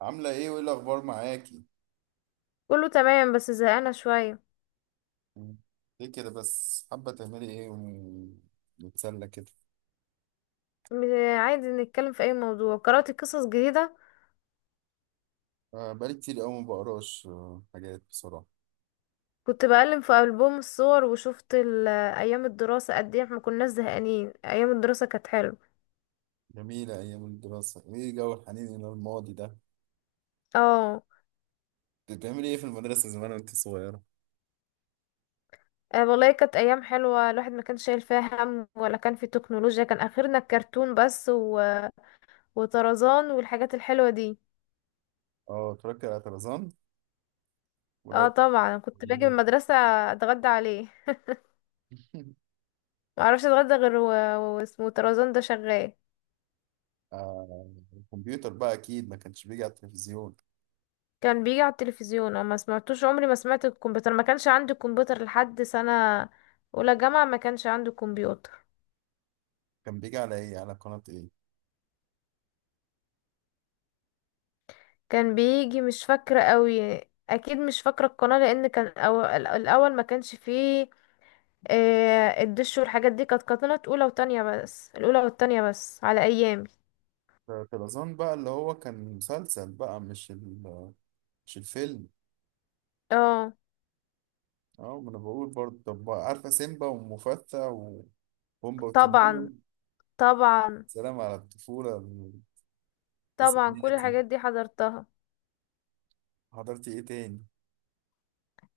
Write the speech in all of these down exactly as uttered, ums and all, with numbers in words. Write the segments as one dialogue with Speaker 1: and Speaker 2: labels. Speaker 1: عاملة ايه وايه الأخبار معاكي؟
Speaker 2: كله تمام بس زهقانة شوية.
Speaker 1: مم. ليه كده بس، حابة تعملي ايه ونتسلى كده؟
Speaker 2: م- عادي، نتكلم في أي موضوع. قرأت قصص جديدة.
Speaker 1: آه، بقالي كتير أوي ما بقراش آه، حاجات بصراحة.
Speaker 2: كنت بقلب في ألبوم الصور وشفت ال- أيام الدراسة، قد إيه احنا كناش زهقانين، أيام الدراسة كانت حلوة.
Speaker 1: جميلة أيام الدراسة، ايه جو الحنين إلى الماضي ده.
Speaker 2: اه
Speaker 1: كنت بتعملي ايه في المدرسة زمان وانت صغيرة؟
Speaker 2: آه، والله كانت أيام حلوة، الواحد ما كانش شايل فيها هم، ولا كان في تكنولوجيا، كان آخرنا الكرتون بس و... وطرزان والحاجات الحلوة دي.
Speaker 1: اه، اتفرجت على طرزان
Speaker 2: اه
Speaker 1: ولا؟
Speaker 2: طبعا، كنت باجي من المدرسة أتغدى عليه، معرفش أتغدى غير و- واسمه طرزان ده شغال.
Speaker 1: آه، الكمبيوتر بقى أكيد ما كانش بيجي على التلفزيون.
Speaker 2: كان بيجي على التلفزيون، اه، ما سمعتوش، عمري ما سمعت الكمبيوتر، ما كانش عندي كمبيوتر لحد سنة اولى جامعة، ما كانش عندي كمبيوتر.
Speaker 1: كان بيجي على ايه؟ على قناة ايه؟
Speaker 2: كان بيجي، مش فاكرة قوي، اكيد مش فاكرة القناة، لان كان أو... الاول ما كانش فيه آه، الدش والحاجات دي، كانت قناة اولى وتانية بس، الاولى والتانية بس على ايامي.
Speaker 1: طرزان بقى اللي هو كان مسلسل بقى، مش ال مش الفيلم؟
Speaker 2: اه
Speaker 1: اه، ما انا بقول برضه. طب بقى، عارفة سيمبا ومفتى وبومبا وتيمون؟
Speaker 2: طبعا. طبعا.
Speaker 1: سلام على الطفولة.
Speaker 2: طبعا كل
Speaker 1: التسعيناتي.
Speaker 2: الحاجات دي حضرتها.
Speaker 1: حضرتي ايه تاني؟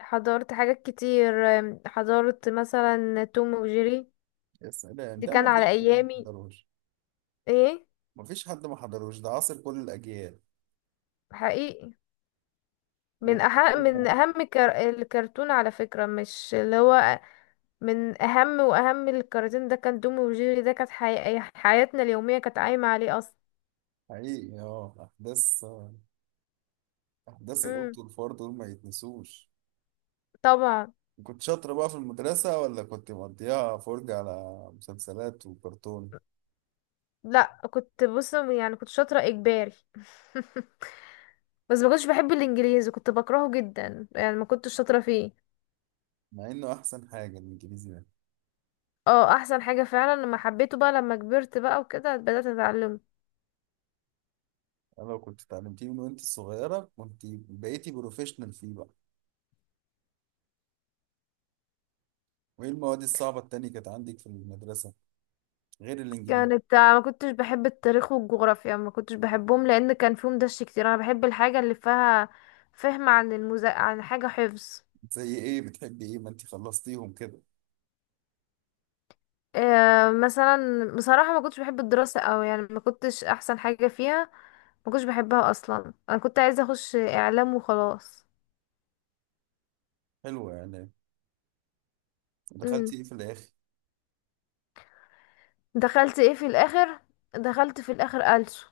Speaker 2: حضرت حاجات كتير، آم، حضرت مثلا توم وجيري،
Speaker 1: يا سلام،
Speaker 2: دي
Speaker 1: ده
Speaker 2: كان
Speaker 1: ما
Speaker 2: على
Speaker 1: فيش حد ما
Speaker 2: ايامي.
Speaker 1: حضروش.
Speaker 2: ايه.
Speaker 1: ما فيش حد ما حضروش، ده عاصر كل الأجيال.
Speaker 2: حقيقي. من
Speaker 1: و-
Speaker 2: أح من أهم كر... الكرتون على فكرة، مش اللي هو من أهم وأهم الكراتين، ده كان دومي وجيري، ده كانت حي... حياتنا اليومية كانت قايمة عليه أصلا.
Speaker 1: حقيقي. اه أحداث أحداث
Speaker 2: امم
Speaker 1: القط والفار دول ما يتنسوش.
Speaker 2: طبعا.
Speaker 1: كنت شاطرة بقى في المدرسة ولا كنت مقضيها فرجة على مسلسلات وكرتون؟
Speaker 2: لا، كنت بص يعني كنت شاطرة إجباري، بس ما كنتش بحب الإنجليزي، كنت بكرهه جدا يعني ما كنتش شاطرة فيه.
Speaker 1: مع إنه أحسن حاجة الإنجليزي ده.
Speaker 2: اه أحسن حاجة فعلا، لما حبيته بقى، لما كبرت بقى وكده بدأت أتعلمه.
Speaker 1: لو كنت اتعلمتيه من وانت صغيرة، كنت بقيتي بروفيشنال فيه بقى. وايه المواد الصعبة التانية كانت عندك في المدرسة غير الانجليزي؟
Speaker 2: كانت آه، ما كنتش بحب التاريخ والجغرافيا، ما كنتش بحبهم لان كان فيهم دش كتير، انا بحب الحاجه اللي فيها فهم، عن المزا... عن حاجه حفظ.
Speaker 1: زي ايه بتحبي؟ ايه ما انت خلصتيهم كده.
Speaker 2: آه مثلا بصراحه ما كنتش بحب الدراسه قوي، يعني ما كنتش احسن حاجه فيها، ما كنتش بحبها اصلا، انا كنت عايزه اخش اعلام وخلاص.
Speaker 1: حلوة يعني.
Speaker 2: امم
Speaker 1: دخلتي ايه في الاخر؟
Speaker 2: دخلت ايه في الاخر؟ دخلت في الاخر ألسو.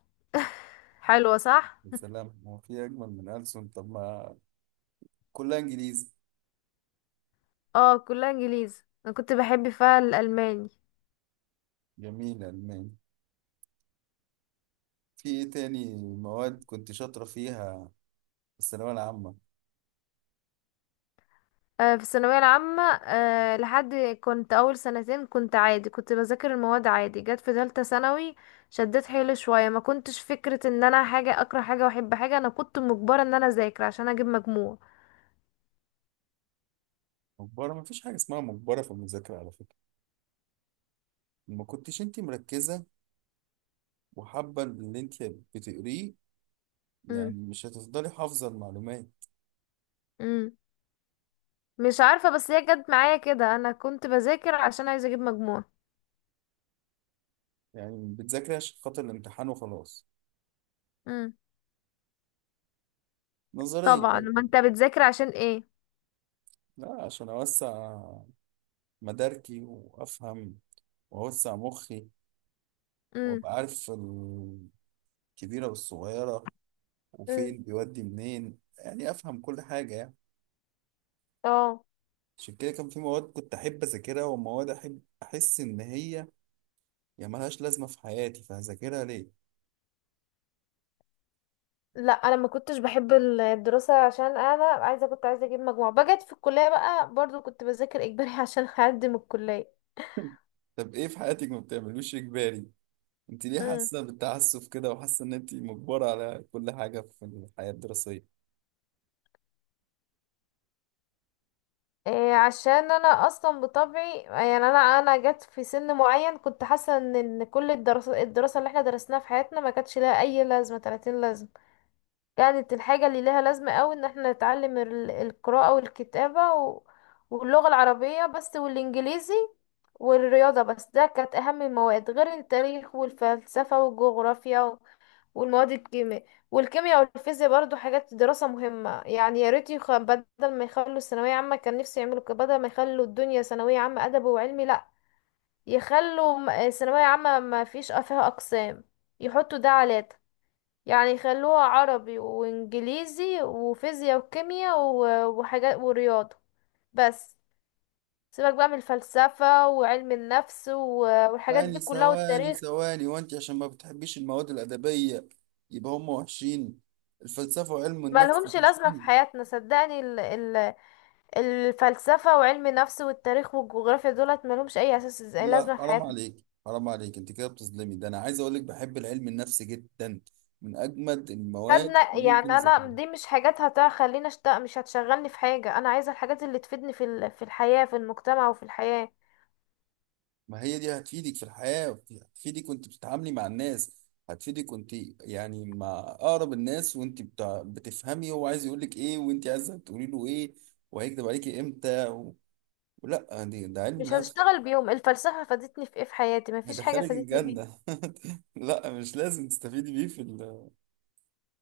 Speaker 2: حلوه صح.
Speaker 1: يا سلام، هو في اجمل من ألسن؟ طب ما كلها انجليزي.
Speaker 2: اه كلها انجليزي، انا كنت بحب فيها الالماني.
Speaker 1: جميل، الماني. في ايه تاني مواد كنت شاطرة فيها في الثانوية العامة؟
Speaker 2: آه، في الثانوية العامة، آه، لحد، كنت أول سنتين كنت عادي، كنت بذاكر المواد عادي. جت في تالتة ثانوي شديت حيلي شوية، ما كنتش فكرة ان انا حاجة اكره حاجة واحب حاجة، انا كنت مجبرة ان انا اذاكر عشان اجيب مجموع.
Speaker 1: مجبرة؟ ما فيش حاجة اسمها مجبرة في المذاكرة على فكرة. ما كنتش انت مركزة وحابة اللي انت بتقريه.
Speaker 2: مم.
Speaker 1: يعني مش هتفضلي حافظة المعلومات.
Speaker 2: مم. مش عارفة، بس هي جت معايا كده، انا كنت بذاكر عشان عايزة اجيب مجموع.
Speaker 1: يعني بتذاكري عشان خاطر الامتحان وخلاص؟
Speaker 2: مم.
Speaker 1: نظرية
Speaker 2: طبعا، ما
Speaker 1: برضه.
Speaker 2: انت بتذاكر عشان ايه؟
Speaker 1: لا، عشان أوسع مداركي وأفهم وأوسع مخي،
Speaker 2: مم.
Speaker 1: وأبقى عارف الكبيرة والصغيرة
Speaker 2: مم.
Speaker 1: وفين بيودي منين. يعني أفهم كل حاجة يعني.
Speaker 2: اه
Speaker 1: عشان كده كان في مواد كنت أحب أذاكرها، ومواد أحب أحس إن هي يعني ملهاش لازمة في حياتي فهذاكرها ليه؟
Speaker 2: لا، انا ما كنتش بحب الدراسه، عشان انا عايزه كنت عايزه اجيب مجموع بجد، في الكليه بقى برضو كنت بذاكر اجباري، عشان اقدم الكليه.
Speaker 1: طب إيه في حياتك ما بتعملوش إجباري؟ انت ليه
Speaker 2: امم
Speaker 1: حاسه بالتعسف كده، وحاسه ان انت مجبره على كل حاجه في الحياه الدراسيه؟
Speaker 2: إيه، عشان انا اصلا بطبعي يعني انا انا جت في سن معين كنت حاسه ان إن كل الدراسه الدراسه اللي احنا درسناها في حياتنا ما كانتش لها اي لازمه، ثلاثين لازمه، كانت الحاجة اللي لها لازمة قوي ان احنا نتعلم ال- القراءة والكتابة و... واللغة العربية بس والانجليزي والرياضة بس، ده كانت اهم المواد، غير التاريخ والفلسفة والجغرافيا و... والمواد الكيمياء، والكيمياء والفيزياء برضو حاجات دراسة مهمة، يعني يا ريت يخ... بدل ما يخلوا الثانوية عامة، كان نفسي يعملوا كده، بدل ما يخلوا الدنيا ثانوية عامة أدب وعلمي لأ، يخلوا م- ثانوية عامة ما فيش فيها أقسام، يحطوا ده على ده، يعني يخلوها عربي وانجليزي وفيزياء وكيمياء و- وحاجات ورياضة بس، سيبك بقى من الفلسفة وعلم النفس و- والحاجات دي
Speaker 1: ثواني
Speaker 2: كلها
Speaker 1: ثواني
Speaker 2: والتاريخ.
Speaker 1: ثواني، وانت عشان ما بتحبيش المواد الادبيه يبقى هم وحشين؟ الفلسفه وعلم النفس
Speaker 2: ملهمش لازمة في
Speaker 1: وحشين؟
Speaker 2: حياتنا صدقني، ال- ال- الفلسفة وعلم النفس والتاريخ والجغرافيا دولت ملهمش أي أساس زي-
Speaker 1: لا،
Speaker 2: لازمة في
Speaker 1: حرام
Speaker 2: حياتنا.
Speaker 1: عليك حرام عليك. انت كده بتظلمي ده. انا عايز اقول لك بحب العلم النفسي جدا، من اجمد المواد
Speaker 2: خدنا
Speaker 1: اللي
Speaker 2: يعني،
Speaker 1: ممكن
Speaker 2: أنا
Speaker 1: اذاكرها.
Speaker 2: دي مش حاجات هتخليني أشتغل، مش هتشغلني في حاجة، أنا عايزة الحاجات اللي تفيدني في ال- في الحياة، في المجتمع وفي الحياة.
Speaker 1: ما هي دي هتفيدك في الحياة. هتفيدك وانت بتتعاملي مع الناس، هتفيدك وانت يعني مع أقرب الناس، وانت بتع- بتفهمي هو عايز يقولك ايه، وانت عايزة تقولي له ايه، وهيكدب عليكي امتى و... لا دي، ده علم
Speaker 2: مش
Speaker 1: نفس.
Speaker 2: هشتغل بيهم، الفلسفة فادتني في ايه في حياتي، مفيش حاجة
Speaker 1: هيدخلك
Speaker 2: فادتني بيها.
Speaker 1: الجنة. لا، مش لازم تستفيدي بيه في ال...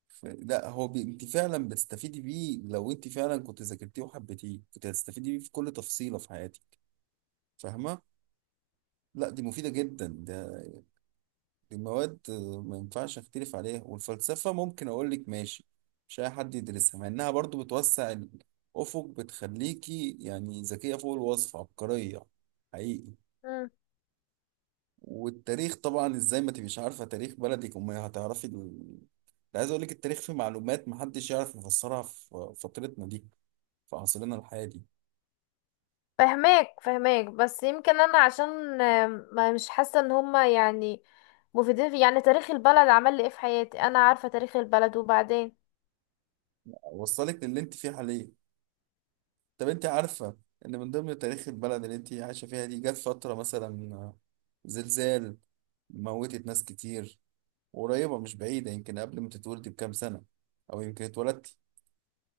Speaker 1: في... لا، هو بي... انت فعلا بتستفيدي بيه. لو انت فعلا كنت ذاكرتيه وحبيتيه، كنت هتستفيدي بيه في كل تفصيلة في حياتك. فاهمة؟ لا دي مفيدة جدا ده. المواد آه، ما ينفعش اختلف عليها. والفلسفة ممكن اقول لك ماشي، مش اي حد يدرسها، مع انها برضو بتوسع الافق، بتخليكي يعني ذكية فوق الوصف، عبقرية، حقيقي.
Speaker 2: مم.
Speaker 1: والتاريخ طبعا، ازاي ما تبقيش عارفة تاريخ بلدك، وما هتعرفي ال... ده عايز اقول لك التاريخ فيه معلومات محدش يعرف يفسرها في فترتنا دي، في عصرنا الحالي.
Speaker 2: فهماك فهماك، بس يمكن انا عشان آم، ما مش حاسة ان هما يعني مفيدين في، يعني تاريخ البلد عمل لي ايه في حياتي، انا عارفة تاريخ البلد وبعدين.
Speaker 1: اوصلك للي انت فيه حاليا. طب انت عارفة ان من ضمن تاريخ البلد اللي انت عايشة فيها دي، جت فترة مثلا زلزال، موتت ناس كتير، قريبة مش بعيدة، يمكن قبل ما تتولدي بكام سنة او يمكن اتولدتي.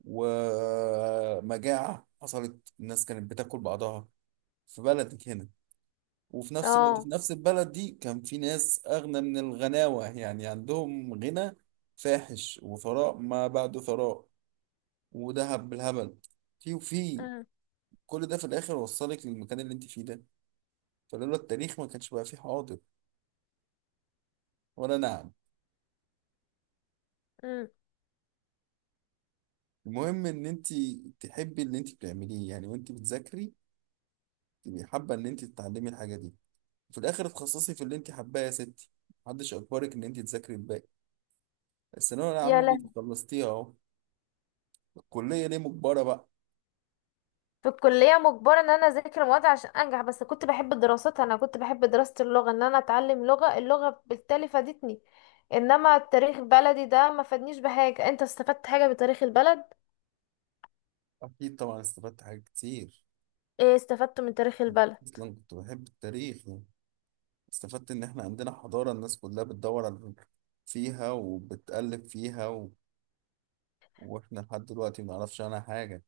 Speaker 1: ومجاعة حصلت، الناس كانت بتاكل بعضها في بلدك هنا. وفي نفس الوقت
Speaker 2: اه.
Speaker 1: في نفس البلد دي كان في ناس اغنى من الغناوة، يعني عندهم غنى فاحش وثراء ما بعده ثراء وذهب بالهبل. في وفي
Speaker 2: مم.
Speaker 1: كل ده في الاخر وصلك للمكان اللي انت فيه ده. فلولا التاريخ ما كانش بقى فيه حاضر، ولا نعم؟
Speaker 2: مم.
Speaker 1: المهم ان انت تحبي اللي انت بتعمليه، يعني وانت بتذاكري تبقي حابه ان انت تتعلمي الحاجه دي، وفي الاخر تخصصي في اللي انت حباه يا ستي. محدش اجبرك ان انت تذاكري الباقي. الثانويه
Speaker 2: يا
Speaker 1: العامه دي
Speaker 2: لهوي.
Speaker 1: خلصتيها اهو، الكليه ليه مجبره بقى؟
Speaker 2: في الكلية مجبرة ان انا اذاكر مواد عشان انجح، بس كنت بحب الدراسات، انا كنت بحب دراسة اللغة، ان انا اتعلم لغة، اللغة بالتالي فادتني، انما التاريخ بلدي ده ما فادنيش بحاجة، انت استفدت حاجة بتاريخ البلد؟
Speaker 1: اكيد طبعا استفدت حاجات كتير.
Speaker 2: ايه استفدت من تاريخ البلد؟
Speaker 1: اصلا كنت بحب التاريخ يعني. استفدت ان احنا عندنا حضاره الناس كلها بتدور على فيها وبتقلب فيها، واحنا لحد دلوقتي ما نعرفش عنها حاجة.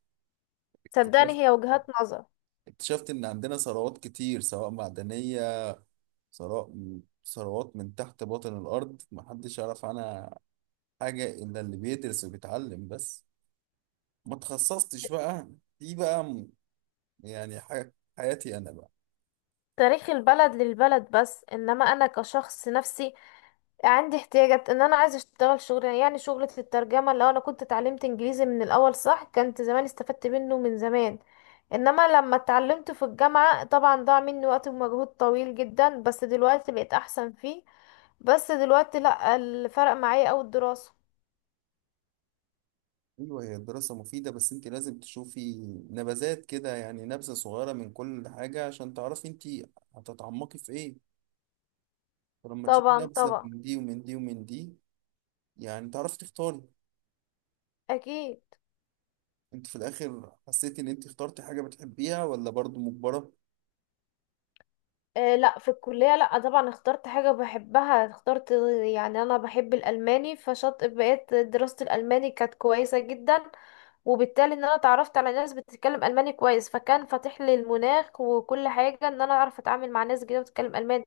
Speaker 1: اكتشفت
Speaker 2: صدقني هي وجهات نظر.
Speaker 1: اكتشفت ان عندنا ثروات كتير، سواء معدنية، ثراء، ثروات من تحت باطن الارض ما حدش يعرف عنها حاجة الا اللي بيدرس وبيتعلم بس. ما تخصصتش بقى. دي بقى م- يعني ح- حياتي انا بقى.
Speaker 2: تاريخ البلد للبلد بس، انما انا كشخص نفسي، عندي احتياجات ان انا عايزه اشتغل شغل، يعني شغلة الترجمة، لو انا كنت اتعلمت انجليزي من الاول صح، كنت زمان استفدت منه من زمان، انما لما اتعلمت في الجامعة طبعا ضاع مني وقت ومجهود طويل جدا، بس دلوقتي بقيت احسن فيه، بس دلوقتي لا، الفرق معايا اوي الدراسة.
Speaker 1: ايوه، هي الدراسة مفيدة، بس انت لازم تشوفي نبذات كده، يعني نبذة صغيرة من كل حاجة، عشان تعرفي انت هتتعمقي في ايه. فلما تشوفي
Speaker 2: طبعا
Speaker 1: نبذة
Speaker 2: طبعا.
Speaker 1: من دي ومن دي ومن دي، يعني تعرفي تختاري.
Speaker 2: اكيد.
Speaker 1: انت في الاخر حسيتي ان انت اخترتي حاجة بتحبيها، ولا برضو مجبرة؟
Speaker 2: آه لا، في الكلية لا طبعا اخترت حاجة بحبها، اخترت يعني انا بحب الالماني، فشط بقيت دراسة الالماني كانت كويسة جدا، وبالتالي ان انا اتعرفت على ناس بتتكلم الماني كويس، فكان فاتح لي المناخ وكل حاجة، ان انا اعرف اتعامل مع ناس جديدة بتتكلم الماني.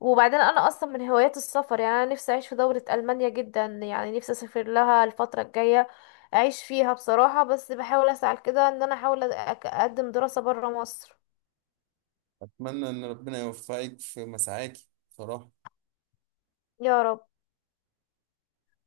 Speaker 2: وبعدين انا اصلا من هوايات السفر، يعني انا نفسي اعيش في دولة المانيا جدا، يعني نفسي اسافر لها الفترة الجاية، اعيش فيها بصراحة، بس بحاول اسعى كده ان انا احاول أ- اقدم دراسة برا مصر.
Speaker 1: اتمنى ان ربنا يوفقك في مساعاكي بصراحة.
Speaker 2: يا رب.